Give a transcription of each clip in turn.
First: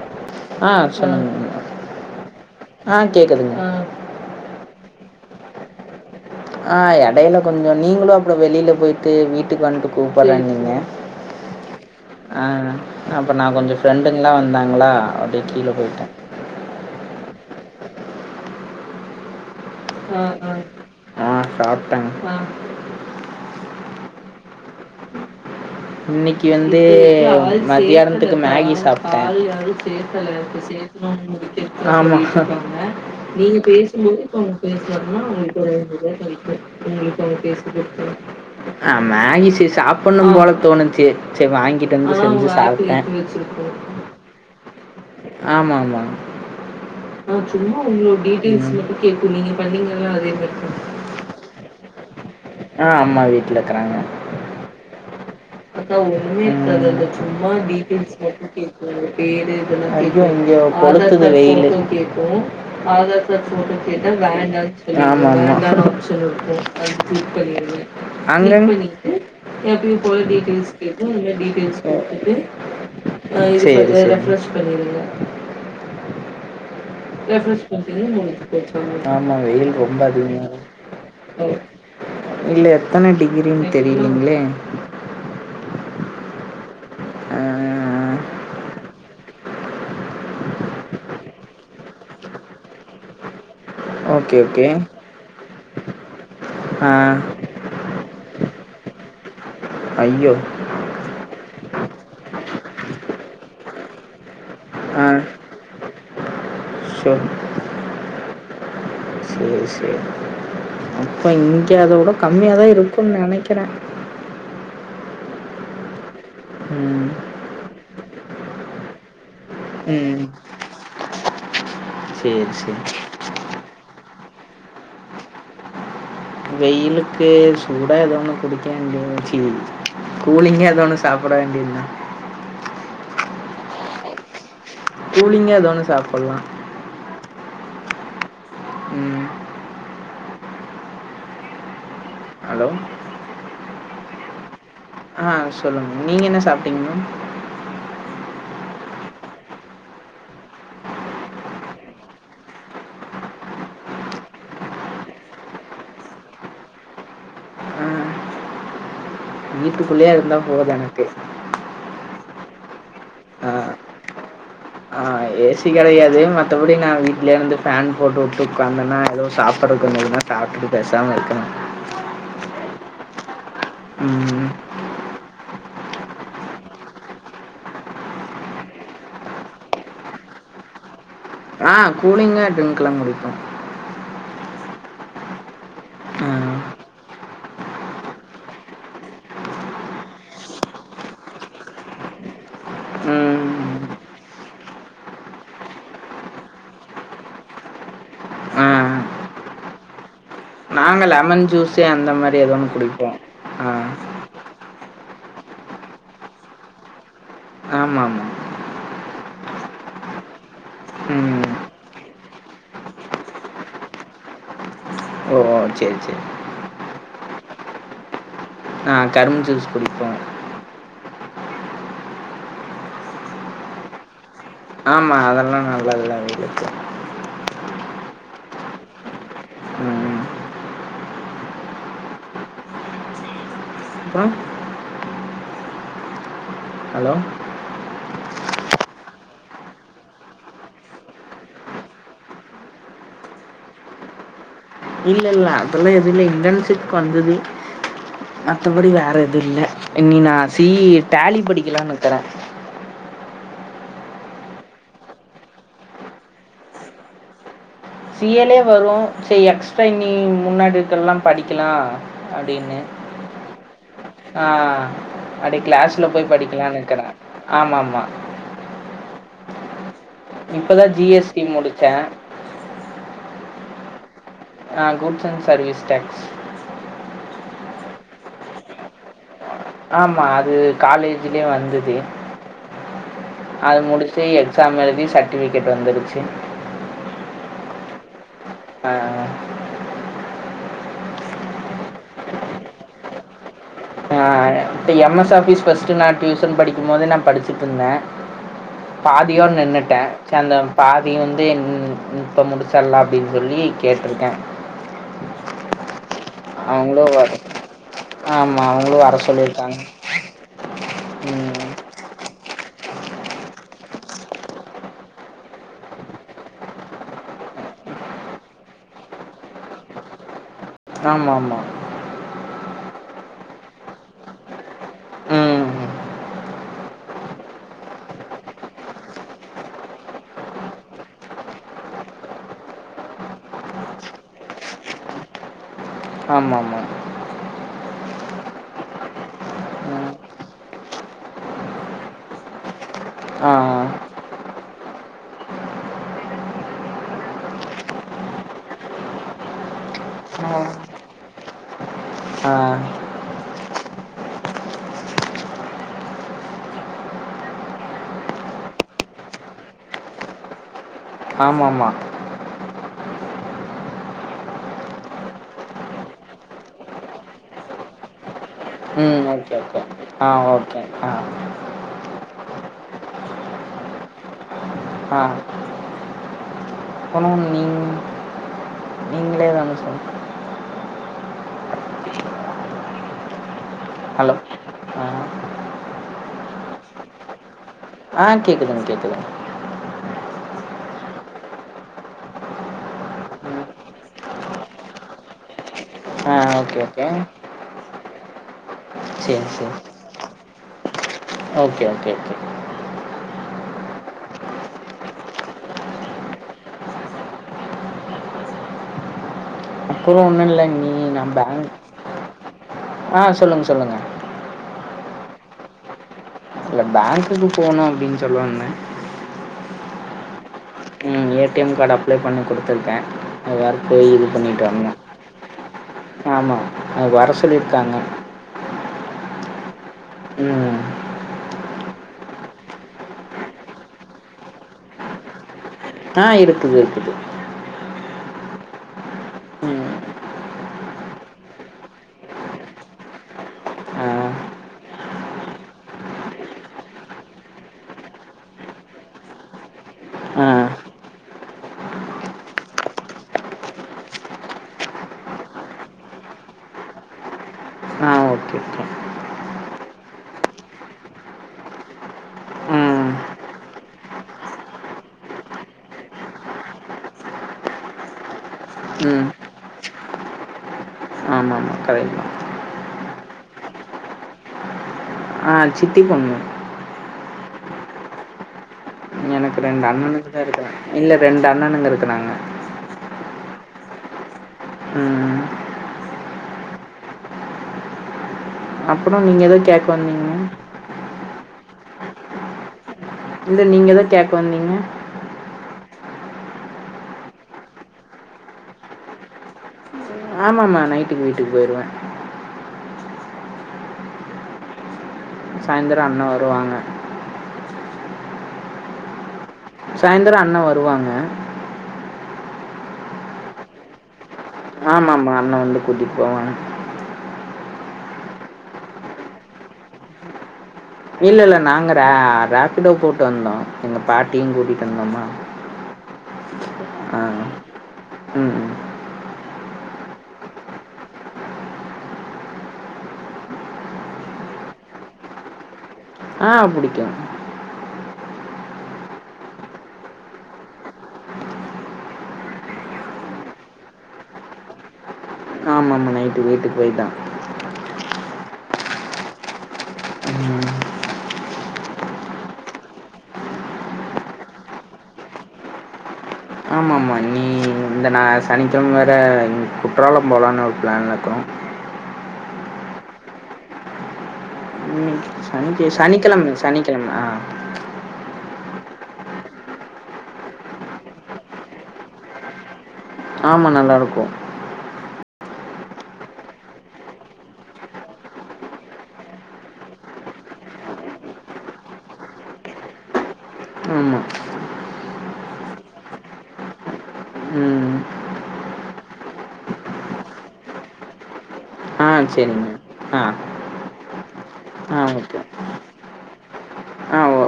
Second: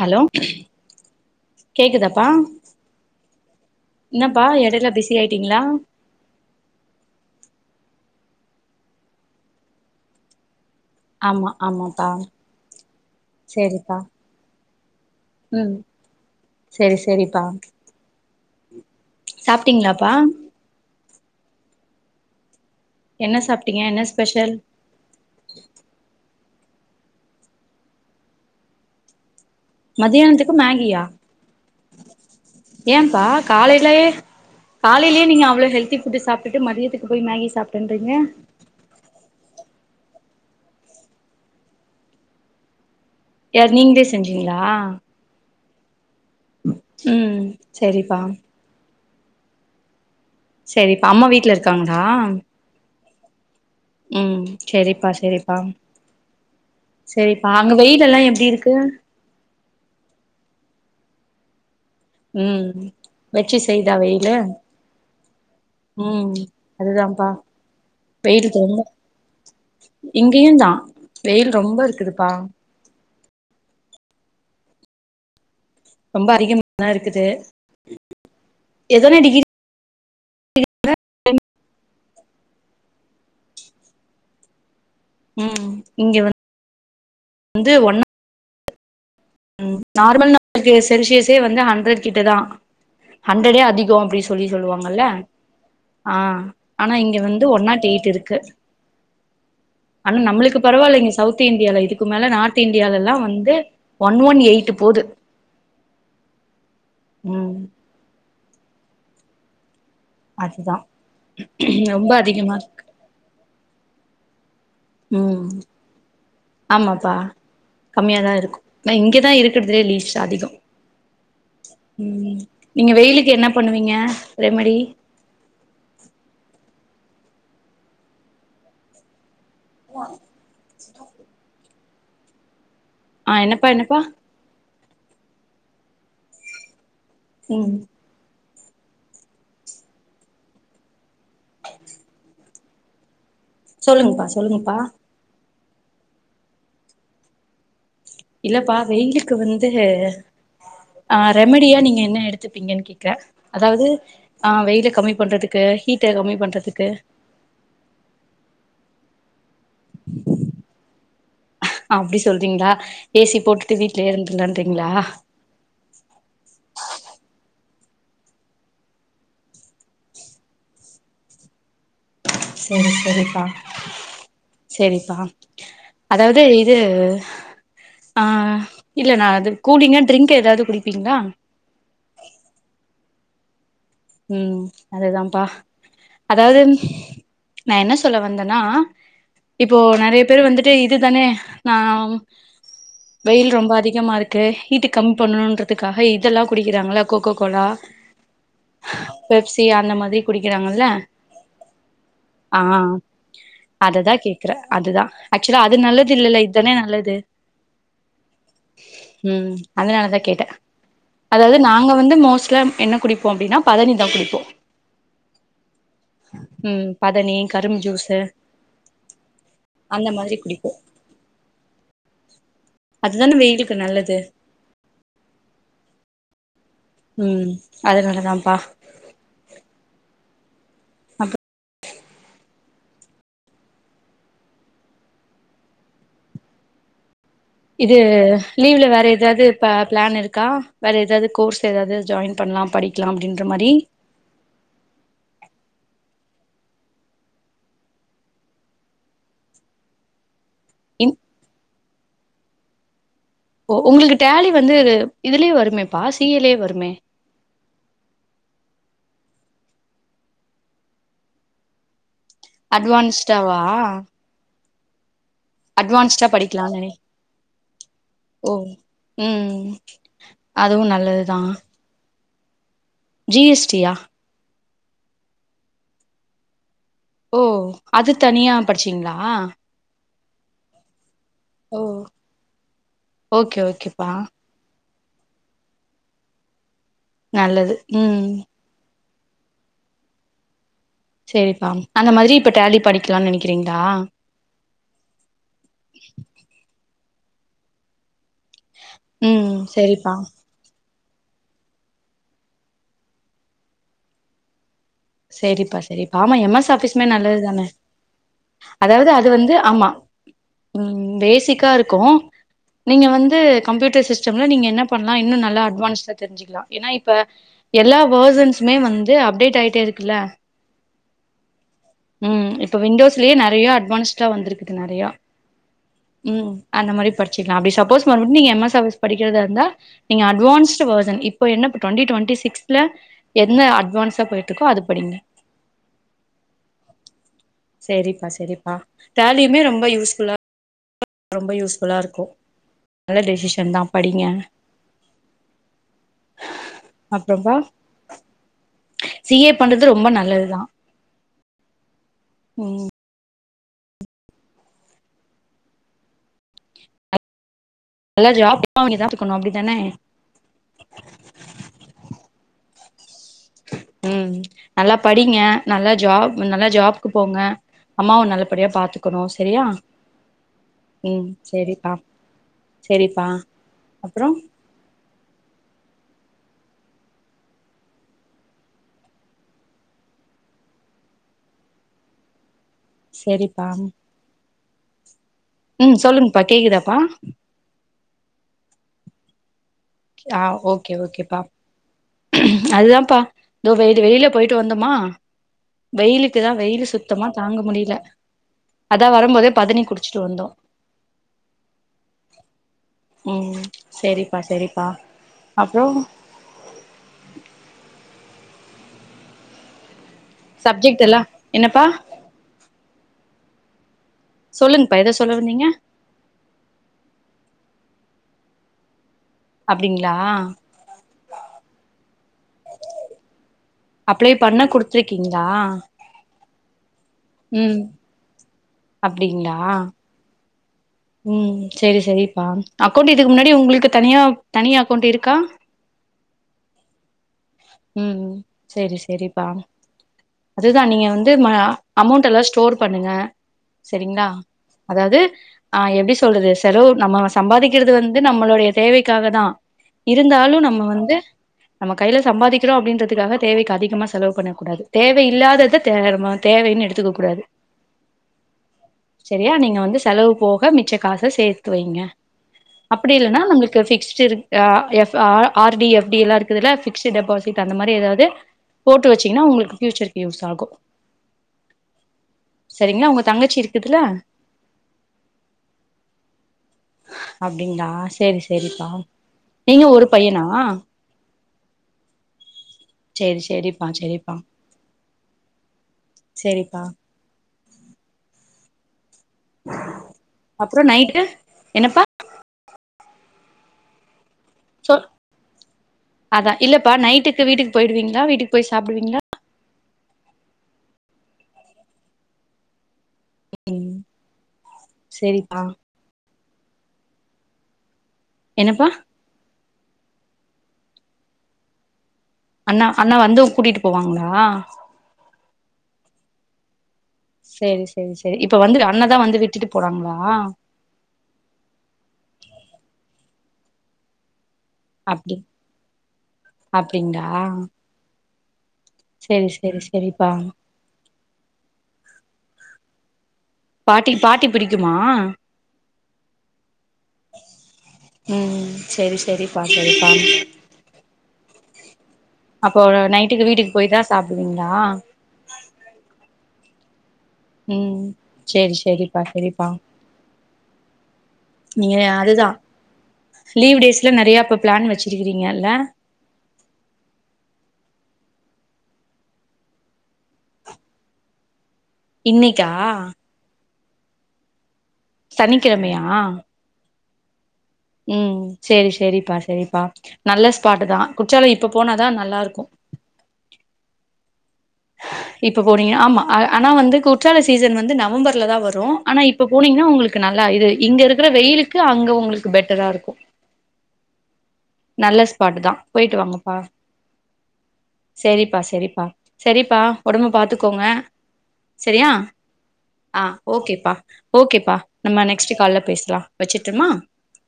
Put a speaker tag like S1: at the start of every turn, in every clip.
S1: Hello
S2: ஆ சொல்லுங்க
S1: கேக்குதாப்பா
S2: ஆ கேக்குதுங்க
S1: என்னப்பா எடையில பிஸியாயிட்டீங்களா
S2: அ எடையில கொஞ்சோ நீங்களு அப்றோ வெளியில போயிட்டு வீட்டுக்கு வந்துட்டு கூப்பலானிங்க
S1: ஆமா ஆமாப்பா
S2: அ அப்ப நா கொஞ்சோ
S1: சேரிப்பா
S2: ஃப்ரெண்டு எல்லா வந்தாங்களா அப்டி கீழ போயிட்டே
S1: செரி செரிப்பா சாப்ட்டிங்களா
S2: அ அ அ சாப்ட்டே
S1: என்ன சாப்ட்டீங்க என்ன ஸ்பெஷல்
S2: இன்னைக்கு வந்து மத்தியானத்துக்கு மேகி சாப்ட்டே சேத்தல
S1: மதியானத்துக்கு
S2: இப்ப
S1: மேகியா
S2: சேர்க்த்தணும்னு முடிக்க ஆமாங்காங்க
S1: ஏன்ப்பா
S2: நீங்க
S1: காலையிலயே
S2: பேசும்போது இப்ப பேசலாதுனா
S1: காலையிலயே நீங்க
S2: உங்களுக்கு
S1: அவ்ளோ ஹெல்தி
S2: ஒரு
S1: ஃபுட்டு
S2: கிக்கு
S1: சாப்ட்டுட்டு மதியத்துக்கு
S2: உங்களுக்கு
S1: போய்
S2: அவங்க
S1: மேகி
S2: பேசி கொடுத்த
S1: சாப்ட்டேன்றீங்க
S2: அ மேகி செ சாப்டணு போல தோணுச்சு சரி வாங்கிட்டு வந்து செஞ்சு சாப்ட்டே
S1: யார் நீங்களே செஞ்சீங்களா
S2: ஆமாமா
S1: ம்
S2: சும்மா
S1: சேரிப்பா
S2: ஓர் டிடைல்ஸ் கேக்கு நீங்கள பண்ணிங்கதா அதே மாரி தான்.
S1: செரிப்ப அம்மா வீட்ல இருக்காங்களா
S2: அ அம்மா வீட்டலருக்காங்க
S1: ம் செரிப்பா செரிப்பா
S2: அ ஆனா சும்மா
S1: அங்க வெயில்
S2: டீட்டெயில்ஸ்
S1: எல்லா
S2: மட்டு
S1: எப்டி இருக்கு
S2: கேட்கறது வேற [unintelligible]
S1: ம்
S2: ஆதாரத்த
S1: வெற்றி
S2: போட்டு
S1: செய்தா
S2: கேட்ட
S1: வெயிலு
S2: வேண்டானு
S1: ம் அதுதான்ப்பா
S2: சொல்றது
S1: வெயில் ரொம்ப
S2: [unintelligible] [unintelligible] நீ
S1: இங்கேயுந்தா
S2: கேட்டுட்டு
S1: வெயில் ரொம்ப
S2: டீடெயில்ஸ்
S1: இருக்குதுப்பா
S2: கேட்டுட்டு ரெப்ரஷ் பண்ணிடுங்க
S1: ரொம்ப அதிகம் எத்தன
S2: ஆமா
S1: டிகிரி
S2: வெயில் ரொம்ப அதிகமா இருக்கு இல்ல எத்தன டிகிரினு தெரிலீங்களே
S1: ம் இங்க
S2: ஆ
S1: வந்து ஒன்னா ம் நார்மல்னா த்தியே செல்சியஸே வந்து ஹண்ட்ரட் கிட்டதா ஹண்ட்ரடே அதிகோ அப்டினு
S2: ஓகே
S1: சொல்லி
S2: ஓகே
S1: சொல்லுவாங்கல்ல ஆ
S2: ஆ
S1: ஆனா இங்க வந்து ஒன் னாட் எயிட் இருக்கு
S2: அய்யோ
S1: பரவால்லைங்க சவுத் இந்தியாவுல இதுக்கு மேல நார்த் இந்தியால்லா வந்து ஒன் ஒன் எயிட்டு
S2: அ சொர்
S1: ம்
S2: சேரி சேரி
S1: அதுதா
S2: அப்ப இங்க அத விட
S1: ரொம்ப அதிகமா
S2: கம்மியாதா
S1: இரு
S2: இருக் குன்னு நெனக்கிறே
S1: ம்
S2: ம்
S1: ஆமாப்பா கம்மியா தா இருக்கு னா இங்க தா இருக்கிறதுலே லீஸ்ட்
S2: ம்
S1: அதிகோ ம்
S2: சரி
S1: நீங்க
S2: சரி
S1: வெயிலுக்கு என்ன பண்ணுவீங்க ரெமடி
S2: வெயிலுக்கு சூடா ஏதோ ஒண்ணு குடிக்க வேண்டியதுதா ச்சி கூலிங்கா ஏதோ ஒன்னு சாப்ட வேண்டியதா
S1: அ என்னப்பா என்னப்பா
S2: கூலிங்கா எதோ ஒன்னு சாப்லா
S1: ம்
S2: ம் அலோ
S1: சொல்லுங்கப்பா சொல்லுங்கப்பா
S2: ஆ சொல்லுங்க நீங்க என்ன சாப்டீங்க மேம்
S1: இல்லப்பா வெயிலுக்கு வந்து ஆ ரெமடியா நீங்க என்ன எடுத்துப்பீங்கன்னு கேக்குறே அதாவது ஆ வெயில கம்மி பண்றதுக்கு கீட்ட கம்மி பண்றதுக்கு
S2: ஆ வீட்டுக்குள்ளேயே இருந்தா போது எனக்கு
S1: அப்டி சொல்றீங்களா ஏசி
S2: ஆ
S1: போட்டுட்டு வீட்லயே இருந்துட்லாறீங்களா
S2: அப்டி கெடையாது மத்தபடி நா வீட்லேர்ந்து ஃபேன் போட்டு வுட்டு உக்காந்தேனா எதுவு சாப்பிறதுக்கு கொஞ்சோ இதுனா சாப்டுட்டு பேசாம இருக்கணு
S1: செரி செரிப்பா
S2: ம்
S1: செரிப்பா அதாவது இது ஆ இல்ல நா அது கூலிங்கா ட்ரிங்க் எதாது குடுப்பீங்களா
S2: ஆ கூலிங்கா ட்ரிங்க்லா குடிப்பே
S1: ம் அதுதாப்பா
S2: ஆ.
S1: அதாவது நா என்ன சொல்ல வந்தேன்னா இப்போ நெறைய பேரு வந்துட்டு இதுதானே நாம்
S2: ம்
S1: வெயில் ரொம்ப அதிகமாக இருக்கு கீட் கம்மி பண்ணணுன்றதுக்காக இதெல்லா குடிக்கிறாங்கள கோக்கோ கோலா
S2: ஆ.
S1: பெப்சி அந்த மாதிரி குடிக்கிறாங்கல்ல
S2: நாங்க லெமன் ஜூஸு அந்த மாரி எதோ ஒன்னு குடிப்போ ஆ
S1: திர அதுதா ஆக்சுலா அது நல்லது இல்லல்ல இதுதானே நல்லது
S2: ஆமாமா
S1: ம் அதனாலதா கேட்டே
S2: ம்.
S1: அதாவ்து நாங்க வந்து மோஸ்ட்லாம் என்ன குடிப்போ அப்டினா பதனிதாங் குடிப்போ
S2: ஓ ஓ சேரி சேரி
S1: ம் பதனி கரும் ஜூஸு
S2: நா கரும் ஜூஸ் குடிப்போ
S1: டி குடிப்போ அதுதானே வெயிலுக்கு நல்லது
S2: ஆமா அதெல்லா நல்லதுதா வெயிலுக்கு
S1: ம் அதுனாலதாம்ப்பா
S2: ம் ம் அப்றோ ஹலோ
S1: இது லீவ்ல வேற எதாது ப பிளான் இருக்கா வேற எதாது கோர்ஸ் எதாது ஜாயின் பண்லாம் படிக் க்லா அப்டின்ற மாரி
S2: இல்ல இல்ல அதெல்லா எது இல்ல இன்டர்ன்ஷிப்கு வந்தது மத்தபடி வேற எது இல்ல இனி நா சீ இ
S1: இன்
S2: டேலீ படிகிலானு இக்கறே
S1: ஓ உங்ளுக்கு டேலி வந்து இதுலியே வருமேப்பா சீ ஏலேயே வருமே
S2: சீ ஏ யேலே வரு சே எக்ஸ்ட்ரா இனி முன்னாடி இருக்றல்லாம் படிக்கிலா
S1: அட்வான்ஸ்ட்டாவா
S2: ஆ அடியே க்ளாஸ்ல போய்
S1: படிக்கலான்
S2: படிக்லானு
S1: நெனை
S2: இக்கறே ஆமா மா
S1: ஓ ம் அதுவு
S2: இப்பதா ஜி எஸ்
S1: நல்லதுதா
S2: டி முடிச்சே
S1: ஜி எஸ் டியா
S2: ஆ குட்ஸ் அண்ட் சர்வீஸ் டேக்ஸ்
S1: ஓ அதுத் தனியாப் படிச்சீங்ளா
S2: ஆமா அது காலேஜூலியே
S1: ஓ
S2: வந்தது
S1: ஓகே
S2: அத
S1: ஓகேப்பா
S2: முடிச்சி எக் க்ஷாம் எழுதி சர்டிஃபிகேட் வந்துருச்சி
S1: நல்லது ம்
S2: அ அ
S1: சேரிப்பா அந்த மாரி இப்ப டேலிப் படிக்லான் நெனைக்றீங்ளா
S2: ஆ இப்ப எம் எஸ் ஆஃபீஸ் ஃபர்ஸ்ட்டு நா டியூஷன் படிக்கம்மோது நாப் படிச்சிட்ருந்தே பாதியோட்
S1: ம்
S2: நின்னுட்டே
S1: சேரிப்பா
S2: சேந்தம் பாதி வந்து இன் இப்ப முடிச்சல்லா அப்டின் சொல்லி கேட்ருக்கே
S1: சேரிப்பா செரிப் ஆமா எம் எஸ்
S2: அவங்களு
S1: ஆஃபிஸ்மே
S2: வர
S1: நல்லதுதானே
S2: ஆமா அவங்களு
S1: அதாவ்து
S2: வர
S1: அது வந்து
S2: சொல்லியிருக்காங்க
S1: ஆமா ம் பேசிக்கா
S2: ம்
S1: இருக்கு நீங்க வந்து கம்யூட்டர் சிஸ்டம்ல நீங்க என்னப் பண்லா இன்னு நல்லா அட்வான்ட்ஸா தெரிஞ்சிக் யா எனா இப்ப எல்லா வேர்சன்ஸுமே வந்து அப்டேட் ஆயிட்டே இருக்குல்ல
S2: ஆமா மா
S1: ம் இப்போ விண்டோஸ்லியே நெறைய அட்வான்ஸ்டா வந்துருக்குது நெறையா
S2: ம்
S1: ம் அந்த மாரி படிச்சிக்லா அப்டி சப்போஸ் மறுப்டியு நீங்க எம் எஸ் ஆஃபிஸ் படிகறதாருந்தா நீங்க அட்வான்ஸ்டு வேர்ஷன் இப்ப என்னப் டுவெண்டி டுவெண்டி சிக்ஸ்ல என்ன அட்வான்ஸா போயிட்ருக்கோ அது படிங்க
S2: ஆமா மா
S1: சேரிப்பா செரிப்பா டேலியுமே ரொம்ப
S2: ம்
S1: யூஸ் ஃபுல்லா ரொம்ப யூஸ்ஃபுல்லா இருக்கோ நல்ல
S2: ஆ
S1: டிசிஷன் தா படிங்க அப்புறம்பா சி ஏ பண்றது ரொம்ப நல்லதுதா
S2: ஆ ஆ
S1: உம் நல்லா ஜாப்ங்க [unintelligible] அப்டி தானே
S2: ஆம்மாமா
S1: உம் நல்லா படிங்க நல்லா ஜாப் நல்லா ஜாப்கு போங்க அம்மாவ நல்லபடியா பாத்துக்கணு
S2: ம் ஓகே
S1: செரியா
S2: ஓகே ஆ ஓகே ஆ
S1: உம் செரிப்பா செரிப்பா அப்றோ
S2: ஆஹ [unintelligible] நீங்ளே தாங்க சொல்னு
S1: செரிப்பா
S2: ஹலோ ஆஹ
S1: ம் சொல்லுங்ப்பா கேக்குதாப்பா
S2: ஆஹ கேக்குதுங் கேக்குதுங்
S1: ஆஹ ஓகே ஓகேப்பா அதுதாப்பா
S2: ம்
S1: இதோ வெயிலு வெயில்லே போயிட்டு வந்தோமா
S2: ஆ
S1: வெயிலுக்குதா
S2: ஓகே
S1: வெயிலு
S2: ஓகே
S1: சுத்தமா தாங்க முடில அதா
S2: சரி
S1: வரும்போதே
S2: சரி
S1: பதனி குடிச்சிட்டு வந்தோ
S2: ஓகே ஓகே ஓகே
S1: உம் செரிப்பா செரிப்பா அப்றோ
S2: அப்றோ ஒன்னு இல்லநீ
S1: சப்ஜெக்ட் எல்லா
S2: நா பேங்க்
S1: என்னப்பா
S2: ஆஹ சொல்லுங்க சொல்லுங்க
S1: சொல்லுங்ப்பா ஏதோ சொல்லவந்தீங்க
S2: இல்ல பேங்க்குக்கு போனோ அப்டின்னு சொல்வந்தே
S1: அப்டிங்களா
S2: A T M card apply பண்ண குடுத்துருக்க அது வேற போய் இது
S1: அப்ளை பண்ண
S2: பண்ணிட்டு வரணும்.
S1: குடுத்துருக்கீங்களா
S2: ஆமா அ வர
S1: ம்
S2: சொல்லியிருக்காங்க
S1: அப்டிங்களா
S2: உம்
S1: ம் செரி செரிப்பா அக்கௌண்ட் இதுக்கு முன்னாடி உங்ளுக்கு தனியா தனியா அக்கௌண்ட் இருக்கா
S2: ஆ இருக்குது இருக்குது
S1: ம் செரி செரிப்பா
S2: ம்.
S1: அதுதா நீங்க வந்து ம அமௌண்ட் எல்லா ஸ்டோர் பண்ணுங்க
S2: ஆ.
S1: செரிங்களா அதாவ்து ஆ எப்டி சொல்றது செலவு நம்ம சம்பாதிக்கிறது வந்து நம்மளுடைய தேவைக்காக தா
S2: ஆ.
S1: இருந்தாலு நம்ம வந்து நம்ம கைல சம்பாதிக்கிறோ அப்டின்றதுக்காக தேவைக் அதிகமா செலவு பண்ணக் கூடாது தேவ இல்லாதத தேவமா தேவைன்னு எடுத்துக்க கூடாது
S2: ஆ ஓகே, ஓகே.
S1: செரியா நீங்க வந்து செலவு போக மிச்ச காச சேத்து வைங்க
S2: ம்.
S1: அப்டி இல்லனா நம்ளுக்கு பிக்ஸ்டு இருக் எஸ் ஆர்டி எஃப் டிலா இருக்குதுல பிக்ஸ்ட் டெபாசிட் அந்த மாரி எதாவது போட்டு வெச்சீங்கனா உங்ளுக்கு பியூச்சர்க்கு யூஸ் ஆகு
S2: ஆம்மாமா கரெக்ட் தா
S1: செரிங்களா உங்க தங்கச்சி இருக்குதுல்ல
S2: ஆ சித்தி பொண்ணு
S1: அப்டிங்களா செரி செரிப்பா
S2: எனக்கு ரெண்டு அண்ணனுங்க தா இருக்குறாங்க இல்ல ரெண்டு அண்ணனுங்க இருக்குறாங்க
S1: சேரி சேரிப்பா சேரிப்பா
S2: ம்
S1: சேரிப்பா
S2: அப்றோ நீங்க ஏதோ கேக்க வந்தீங்க
S1: அப்றோ நைட்டு என்னப்பா
S2: இல்ல நீங்க எதோ கேக்க வந்தீங்க
S1: சொ அதா இல்லப்பா நைட்டுக்கு வீட்டுக்கு போயிடுவீங்களா வீட்டுக்கு போய் சாப்பிடுவீங்களா
S2: ஆமா‌ம் மா நைட்டுக்கு வீட்டுக்கு போயிருவே
S1: ம் சேரிப்பா
S2: அப்ப தா அண்ண வருவாங்க
S1: என்னப்பா
S2: சாய்ந்தரோ அண்ண வருவாங்க
S1: அண்ணா அண்ணா வந்து கூட்டிட்டு போவாங்களா
S2: ஆமா ஆமா அண்ண வந்து கூட்டிட்டு போவாங்க
S1: சேரி சேரி சேரி இப்ப வந்து அண்ணதா வந்து விட்டுட்டு போறாங்களா
S2: இல்ல இல்ல நாங்க ராபிட்டோ போட்டு வந்தோ எங்க பாட்டியு கூட்டி
S1: அப்டி
S2: ஆ.
S1: அப்டிங்களா
S2: ம் ம்
S1: சேரி சேரி சேரிப்பா பாட்டி பாட்டி பிடிக்குமா
S2: ஆ புடிக்கு
S1: ம் ம் சேரி சேரிப்பா சேரிப்பா அப்போ ஒரு நைட்டுக்கு வீட்டுக்கு போய் தா சாப்டுவீங்களா
S2: ஆமாம்மா நைட்டு வீட்டுக்கு போய் தா
S1: ம் சேரி சேரிப்பா சேரிப்பா
S2: ம்
S1: நீங்க அழுதா லீவ் டேஸ்ல நிறையா அப்போ பப்ளான் வச்சுருக்கீங்கல்ல
S2: ஆம் ஆமா நீ இந்த நா சனிக்கிழமை வேற குற்றாலோ போலான்னு ஒரு பிளான்ல இருக்குறோ
S1: இன்னிக்கா
S2: ம் சனிக்கே
S1: சனிக்கிழமையா
S2: சனிக்கிழமை சனிக்கிழமை ஆ
S1: ம் ம் சேரி ‌சேரிப்பா சேரிப்பா நல்ல ஸ்பாட்டு் தா குற்றாலோ இப்ப போனாதா நல்லா இருக்கூ
S2: ஆமா நல்லாருக்கும்
S1: இப்ப போனீங்க ஆமா ஆ ஆனா வந்து குற்றால சீசன் வந்து நவம்பர்ல தா வரு ஆனா இப்ப போனீங்கன்னா உங்களுக்கு நல்லா இது இங்க இருக்கிற வெயிலுக்கு அங்க உங்களுக்கு பெட்டரா இருக்கும்
S2: ம்
S1: நல்ல ஸ்பாட்டு தா போயிட்டு வாங்கப்பா
S2: ம்.
S1: செரிப்பா செரிப்பா சேரிப்பா உடம்ப பாத்துக்கோங்க
S2: ஆ
S1: சேரியா
S2: சரிங்க.
S1: ஆ ஓகேப்பா ஓகேப்பா
S2: ஆ
S1: நம்ம
S2: ஓகே.
S1: நெக்ஸ்டு கால்ல பேசலா வச்சிர்ட்டுமா
S2: ஆ ஓ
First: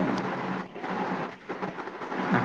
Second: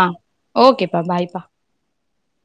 S1: ஆ ஓகேப்பா பாய்பா
S2: ஆ.